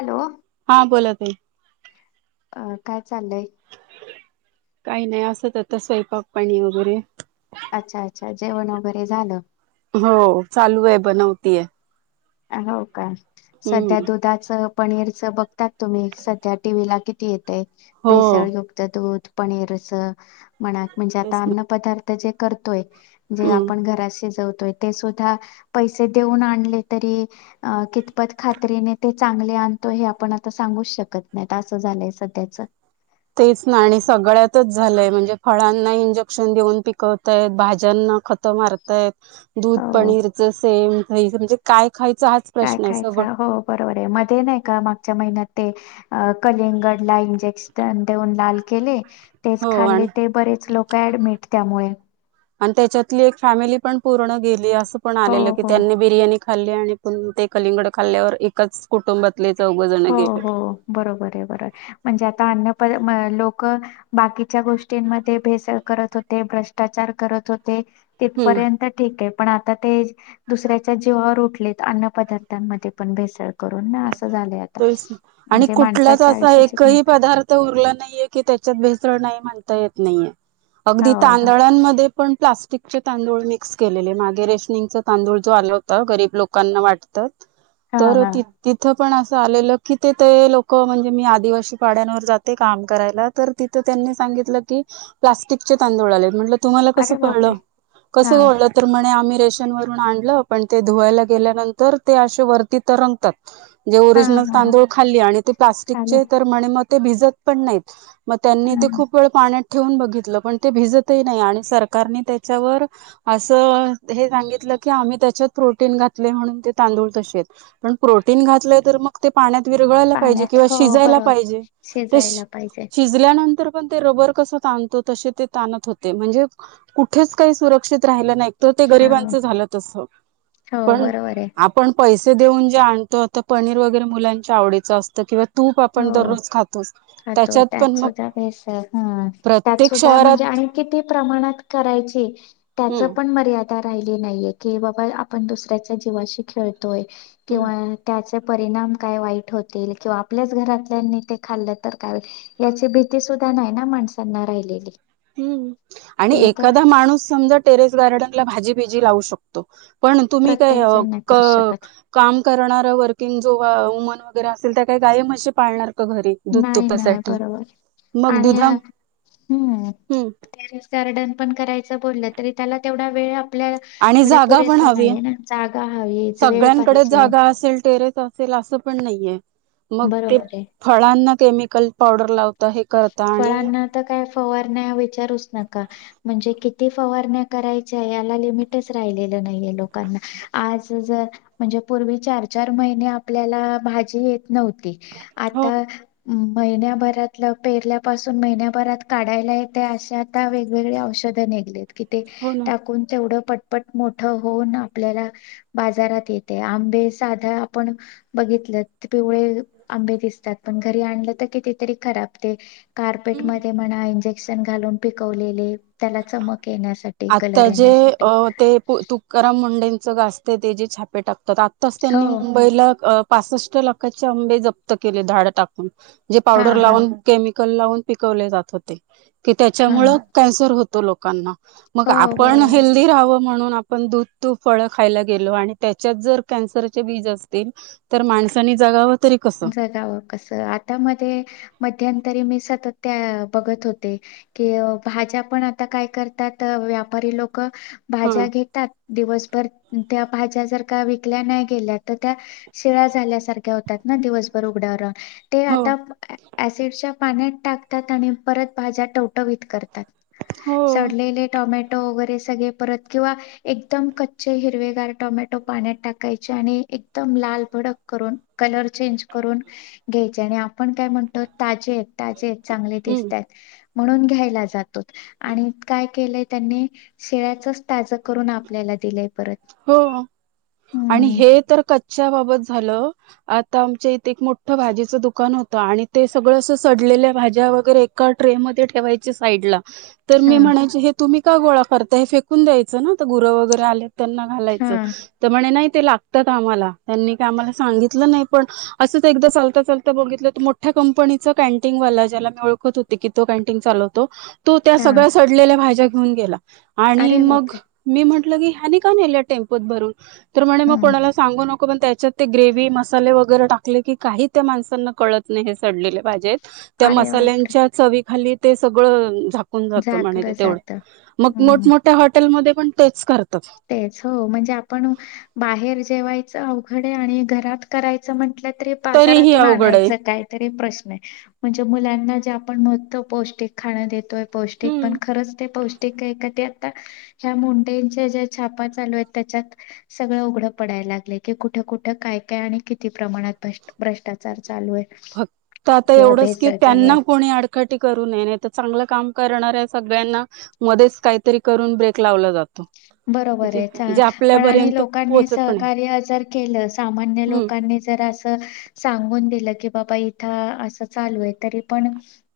Hello! हा बोला की. अ काय चाललंय? काही नाही असत त स्वयपाक पाणी वगैरे. अच्छा अच्छा जेवण वगैरे झालं? हो चालू आहे बनवतीय. हो का? सध्या हम्म दुधाच पनीरच बघतात तुम्ही सध्या टीव्ही ला किती येते हो भेसळयुक्त दूध. पनीर अस म्हणा म्हणजे तेच आता ना अन्न पदार्थ जे करतोय जे हम्म आपण घरा शिजवतोय ते सुद्धा पैसे देऊन आणले तरी अ कितपत खात्रीने ते चांगले आणतो हे आपण आता सांगूच शकत नाही असं झालंय सध्याच. तेच ना आणि सगळ्यातच झालंय म्हणजे फळांना इंजेक्शन देऊन पिकवतायत, भाज्यांना ख त मारताय दूध, हो पनीरच सेम म्हणजे काय खायचं आज. काय खायच हो बरोबर आहे मध्ये नाही का मागच्या महिन्यात ते अ कलिंगडला इंजेक्शन देऊन लाल केले. तोच हो खाल्ले आणि ते बरेच लोक ऍडमिट त्यामुळे. आणि त्याच्यातली एक फॅमिली पण पूर्ण गेली असं पण हो आलेलं की हो त्यांनी बिर्याणी खाल्ली आणि पण ते कलिंगड खाल्ल्यावर एकाच कुटुंबातले चौघ जण हो गेले. हो बरोबर आहे बरोबर म्हणजे आता अनन प लोक बाकीच्या गोष्टींमध्ये भेसळ करत होते, भ्रष्टाचार करत होते हम्म तिथपर्यंत ठीक आहे पण आता ते दुसऱ्याच्या जीवावर उठलेत अन्न पदार्थांमध्ये पण भेसळ करून ना असं झाले. तेच ना आणि कुठलाच असा किंमत एकही आहे. पदार्थ उरला नाहीये की त्याच्यात भेसळ नाही म्हणता येत नाहीये अगदी हो हो तांदळांमध्ये पण प्लास्टिकचे तांदूळ मिक्स केलेले मागे रेशनिंगचा तांदूळ जो आला होता गरीब लोकांना वाटतं. [inaudible] तर ति तिथं पण अस झालेलं कि तिथ ते लोक म्हणजे मी आदिवासी पाहड्यांवर जाते काम करायला. तर तिथं त्यांनी सांगितलं की प्लास्टिक चे तांदूळ आले म्हटल तुम्हाला कसं अरे बापरे! कळलं, कसं हां, ओळख तर म्हणे आम्ही रेशन वरून आणलं पण ते धुवायला गेल्यानंतर ते असे वरती तरंगतात. जे हां, ओरिजिनल हां, हां, तांदूळ खाल्ली आणि ते खाली प्लास्टिकचे तर म्हणे मग ते भिजत पण नाहीत. मग त्यांनी ते हां, खूप वेळ पाण्यात ठेवून बघितलं पण ते भिजतही नाही आणि सरकारने त्याच्यावर असं हे सांगितलं की आम्ही त्याच्यात प्रोटीन घातले म्हणून ते तांदूळ तसे आहेत. पण प्रोटीन घातलंय तर मग ते पाण्यात विरगळाला पाहिजे पाण्यात किंवा हो शिजायला बरोबर. पाहिजे. शिजायला [unintelligible] पाहिजे. शिजल्यानंतर पण ते रबर कस ताणतो तसे ते ताणत होते म्हणजे कुठेच काही सुरक्षित राहिलं नाही. तर ते हो, गरीबांच झालं तस. हो पण बरोबर आहे. आपण पैसे देऊन जे आणतो तो पनीर वगैरे मुलांच्या आवडीचं असतं किंवा तूप आपण हो, दररोज खातोच खातो त्याच्यात त्यात पण मग. सुद्धा भेसळ हां. त्यात प्रत्येक सुद्धा म्हणजे शहरात आणि किती प्रमाणात करायचे त्याचं हम्म पण मर्या दा राहिली नाहीये की बाबा आपण दुसऱ्याच्या जीवाशी खेळतोय हम्म किंवा त्याचे परिणाम काय वाईट होतील किंवा आपल्याच घरातल्यांनी ते खाल्लं तर काय याची भीती सुद्धा नाही ना माणसांना राहिलेली. हंम्, आणि ते आता एखादा माणूस समजा टेरेस गार्डनला भाजी बीजी लावू शकतो. तो, पण तुम्ही तर प्रत्येक जण नाही क करू शकत. काम करणार वर्किंग जो वुमन वगैरे असेल, त त्या काय गायी म्हशी पाळणार का घरी? दूध नाही -नाही तुपासाठी बरोबर अ मग आणि दुधा हम्म हम्म, टेरिस गार्डन पण करायचं बोललं तरी त्याला तेवढा वेळ ला आपल्या आणि कडे जागा पण पुरेसा हवी नाहीये ना, जागा हवीच, वेळ पाहिजे. असल टेरे त असेल असं पण नाही ये, मग ते बरोबर आहे फळना केमिकल पावडर लावता हे कर फळांना त काय फवारण्या विचारूच नका. म्हणजे किती फवारण्या करायच्या, याला लिमिटचं राहिलेलं नाहीये लोकांना. आज जर म्हणजे पूर्वी चार- चार महिने आपल्याला भाजी येत नव्हती. हो आता महिन्या भरातलं पेरल्यापासून महिन्याभरात काढायला येते, अशे आता वेगवेगळी औषधं निघलेत. कि ते हो ना टाकून तेवढं पटपट मोठं होऊन आपल्याला बाजारात येते, आंबे साधा आपण बघितलं त पिवळे आंबे दिसतात, पण घरी आणलं तर किती तरी खराब ते कारपेट हम्म मध्ये म्हणा, इंजेक्शन घालून पिकवलेले त्याला चमक येण्यासाठी, आता कलर जे अ येण्यासाठी. ते तुकाराम मुंडेंचं गाजतेयं ते जे छापे टाकतात, आत्ताच हो त्यांनी मुंबईला अं पासष्ट लाखाचे आंबे जप्त केले धाड टाकून, जे हा पावडर हा लावून केमिकल लावून पिकवले जात होते, की हा त्याच्यामुळं कॅन्सर होतो लोकांना. मग हो आपण बरोबर आहे हेल्दी राहावं म्हणून आप पण दूध, तूप, फळं खायला गेलो आणि त्याच्यात जर कॅन्सरचे बीज असतील तर माणसानी जागाव जगावं कसं, आत्ता मध्ये मध्यंतरी मी सतत ते बघत होते कि अं भाज्या पण आता काय करतात, व्यापारी लोक ह भाज्या घेतात दिवसभर त्या भाज्या जर का विकल्या नाही गेल्या, तर त्या शिळा्या झाल्यासारख्या होतात. ना दिवसभर उघडावर रा ते हो आता ऍसिडच्या पाण्यात टाकतात, आणि परत भाज्या टवटवीत करतात. हो सडलेले टोमॅटो वगैरे सगळे परत किंवा एकदम कच्चे हिरवेगार टमॅटो पाण्यात टाकायचे आणि एकदम लाल भडक करून, कलर चेंज करून घ्यायचे आणि आपण काय म्हणतो, ताजे त ताजे त चांगले हम्म दिसतात. म्हणून घ्यायला जातोत. आणि काय केलंय त्यांनी शिळ्याचचं ताजं करून आपल्याला दिलंय परत. हो-हो, आणि हम्म हे तर कच्च्या बाबत झालं. आता आमच्या इथे एक मोठं भाजीचं दुकान होतं आणि ते सगळं असं सडलेल्या भाज्या वगैरे का ट्रे मध्ये ठेवायचे साईड ला. तर हा मी म्हणायची हे तुम्ही का गोळा करता हे, फेकून द्यायचं ना तर गुरं वगैरे आले त्यांना हा घालायचं. तर म्हणे नाही ते लागतात आम्हाला, त्यांनी का आम्हाला सांगितलं नाही पण असं एकदा चालता- चालता बघितलं त मोठ मोठ्या कंपनीचा कॅनटीनवाला ज्याला मी ओळखतं होते की तो कॅन्टीन चालवतो. तो त्या हा सगळ्या सडलेल्या भाज्या घेऊन गेला, आणि अरे मग बापरे मी म्हंटलं की हयाणी का नेले टेम्पोत भरून, तर म्हणे म हम्म कोणाला सांगु नको, पण त्याच्यात ते ग्रेवी मसाले वगैरे टाकले की, काही त्या माणसांना कळतं नाही हे सडलेले भाज्या हे त. त्या अरे वा मसाल्यांच्या चवी खाली ते सगळं झा जात म्हणे ते झाकलं तेवढं जात मग हम्म मोठमोठ्या हॉटेलमध्ये पण तेच करतात. तेच हो म्हणजे आपण बाहेर जेवायचं अवघडे आणि घरात करायचं म्हटलं तरी तरीही बाजारातून अवघड आहे आणायचं काय. तरी प्रश् आहे म्हणजे मुलांना जे आपण म्हणतो पौष्टिक खाण देतोय पौष्टिक पण हम्म खरंच ते पौष्टिक आहे ते आता ह्या मुंडे्यांच्या ज्या छापा चालू आहेत त्याच्यात सगळं उघडं पडायला लागले की कुठं-कुठं काय-काय आणि किती प्रमाणात बस भ्रष्टाचार चालू आहे. फक्त आता किंवा एवढंच की भेसळ चालू आहे त्यांना कोणी अड कटी करू नये नाही तर चांगलं काम करणार आहे सगळ्यांना मध्येच काहीतरी करून ब्रेक लावला जातो. बरोबर जे आहे. जे पण आणि आपल्यापर्यंत लोकांनी पोहोचत पण आहे सहकार्य जर केलं सामान्य हम्म लोकांनी जर अस सांगून दिलं की बाबा इथं असं चालू आहे तरी पण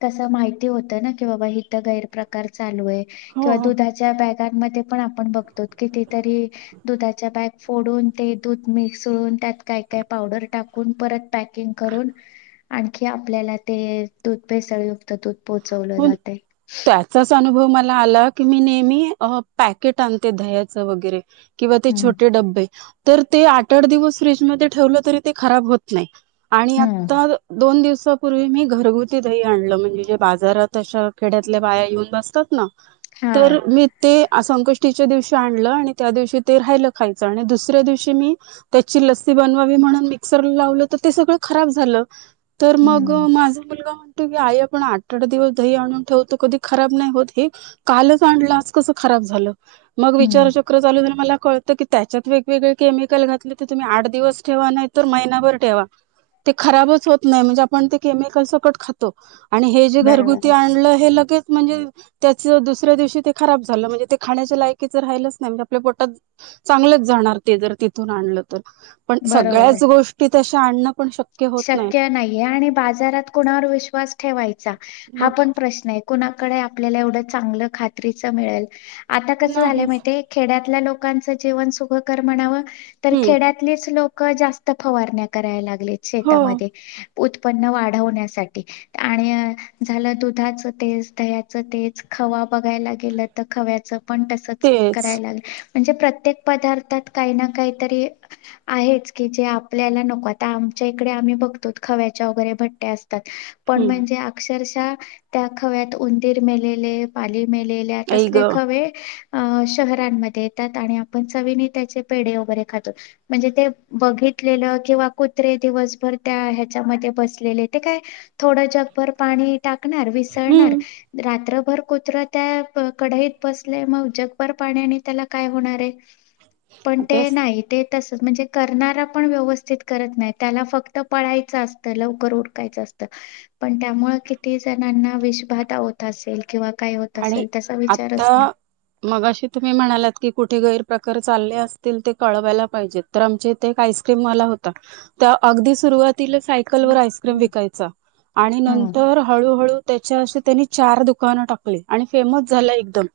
तसं माहिती होतं ना की बाबा हिथ गैर प्रकार चालू आहे हो किंवा दुधाच्या बॅगांमध्ये पण आपण बघतो कितीतरी दुधाच्या बॅग फोडून ते दूध मिसळून त्यात काय-काय पावडर टाक ऊन परत पॅकिंग करून आणखी आपल्याला ते दूध पेसा त दूध पोहोचवलं जातय. जसं अनुभव मला आला की मी नेहमी पॅकेट आणते दह्याच वगैरे. किंवा ते हं, छोटे डबे तर ते आठ-आठ दिवस फ्रीजमध्ये ठेवलं तरी ते खराब होत नाही. आणि हं. आता दोन दिवसापूर्वी मी घरगुती दही आणलं म्हणजे जे बा जरा तश खेड्यातल्या बाया येऊन बसतात ना, हां. तर मी ते संकष्टीच्या दिवशी आणलं आणि त्या दिवशी ते राहिलं खायचं आणि दुसऱ्या दिवशी मी त्याची लस्सी बनवावी म्हणून मिक्सर लावलं तर ते सगळं खराब झालं. तर मग हं, माझा मुलगा म्हणतो की आई आपण आ आठ-आठ दिवस दही आणून ठेवत कधी खराब नाही होत हे कालच आणलं आज कसं खराब झालं? मग हं. विचारचक्र चालू मला क की त्याच्यात वेगवेगळे केमिकल घातले तर तुम्ही आठ दिवस ठेवा नाही तर महिनाभर ठेवा ते खराबच होत नाही म्हणजे आपण ते केमिकल सकट खातो. आणि हे जे बरोबर आहे. घरगुती आणलं हे लगेच म्हणजे त्याच दुसऱ्या दिवशी ते खराब झालं म्हणजे ते खाण्याच्या लायकीच राहिलंच नाही म्हणजे आपल्या पोटात चांगलंच जाणार ते जर तिथून आणलं तर पण बरोबर आहे. सगळ्याच गोष्टी तशी आण शक्य नाही आणि बाजारात कुणावर विश्वास ठेवायचा हा मग पण प्रश्न आहे. कुणाकडे आपल्याला एवढं चांगलं खात्रीच मिळेल आता कसं झालं नाहीच माहिती खेड्यातल्या लोकांच जीवन सुखकर म्हणाव तर हम्म खेड्यात लोक जास्त फवारण्या कराय लागले हो शेतामध्ये. उत्पन्न वाढवण्यासाठी. आणि झालं दुधाचं तेज, दह्याचं तेज, खवा बघायला गेलं त खव्याच पण तसच तेच कराय लाग. म्हणजे प्रत्येक पदार्थात काही ना काहीतरी आहेच की जे आपल्याला नको आता आम च्या इकडे आम्ही बघतोत खवच्या वगैरे भट्या असतात पण हम्म म्हणजे अक्षरशः त्या खव्यात उंदीर मेलेले, पाली मेलेल्या आई ग तसले खवे अं शहरांनमध्ये येतात आणि आपण चवीने त्याचे पेढे वगैरे खातो. म्हणजे ते बघितलेलं किंवा कु त्रे दिवसभर त्या ह्याच्या मध्ये बसलेले ते काय थोडं जगभर पाणी टाकणार वि सळणार हम्म रात्रभर कुत्रा त्या कढाईत बसले मग जगभर पाण्याने त्याला काय होणार आहे. पण ते तेच नाही ते तसंच म्हणजे करणारा पण व्यवस्थित करत नाही. त्याला फक्त पळायचं असतं लवकर उरकायचं असतं. पण त्यामुळे किती जणांना विषबाधा होत असेल किंवा काय होत आणि असेल त्याचा विचारच आता नाही. मगाशी तुम्ही म्हणालात की कुठे गैरप्रकार चालले असतील ते कळवायला पाहिजेत. तर आमच्याइथे एक आईस्क्रीमवाला होता त्या अगदी सुरुवातीला साय कल वर आईस्क्रीम हम्म विकायचा आणि हम्म नंतर हळूहळू त्याची अशी त्यांनी चार दुकान टाक ली आणि फेमस झाला एकदम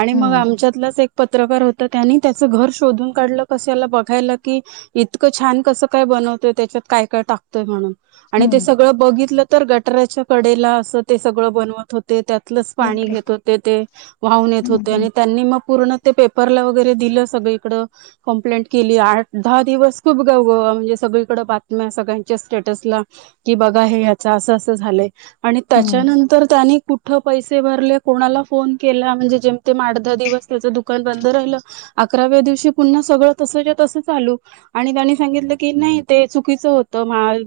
आणि मग आमच्यातलाच ऐक पत्रकार होत त्यांनी त्याचं घर शोधून काढलं कशाला बघायला की इतकं छान कसं काय बनवतोय त्याच्यात काय-काय टाकतोय म्हणून. आणि ते हम्म सगळं बघितलं तर गटाऱ्याच्या कडेला असं ते सगळं बनवत होते त्यातलच पाणी बापरे घेत होते ते वाहून येत हम्म होते हम्म आणि त्यांनी मग पूर्ण ते पेपरला वगैरे दिलं सगळीकडं. कंप्लेंट केली आठ-दहा दिवस खूप गव गवा म्हणजे सगळीकडं बातम्या सगळ्यांच्या स्टेटसला की बघा हे हयाच अस-अस झालंय आणि हम्म त्याच्यानंतर त्यांनी कुठ पैसे भरले कोणाला फोन केला म्हणजे जेमतेम आठ-दहा दिवस त्याच दुकान बंद राहिलं आकराव्या दिवशी पुन्हा सगळं तसंच्या तसं चालू आणि त्यांनी सांगितलं की नाही ते चुकीचं होतं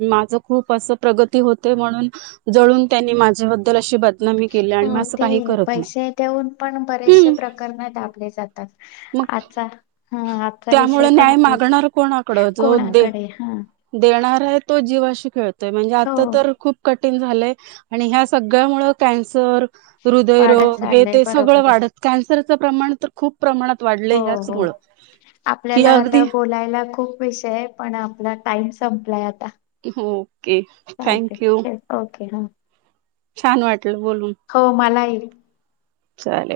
माझं खूप असं प्रगती होते म्हणून जळून त्यांनी माझ्याबद्दल अशी बदनामी केली. आणि म हो असं ते काही करत पैसे देऊन पण नाही बरेचसे प्रकरण दाबले जातात मग आजचा हा आजचा विषय त्यामुळे पण न्याय आपल्याला मागणार कोणाकडे हां. देणारा आहे तो जीवाशी खेळतोय म्हणजे हो आता तर खूप कठीण झालंय आणि ह्या सगळ्यामुळे कॅन्सर वाढत हृदयरोग हे चाललंय ते सगळं बरोबर आहे वाढत कॅन्सरचं प्रमाण तर खूप प्रमाणात वाढल. हो हो आपल्याला आता अगदी बोलायला खूप विषय आहे. पण आपला टाईम संपलाय आता. हो ओके. चालतेय थँक यू ओके हां कॉल करेन. छान वाटलं बोलून. हो मलाही. चालेल.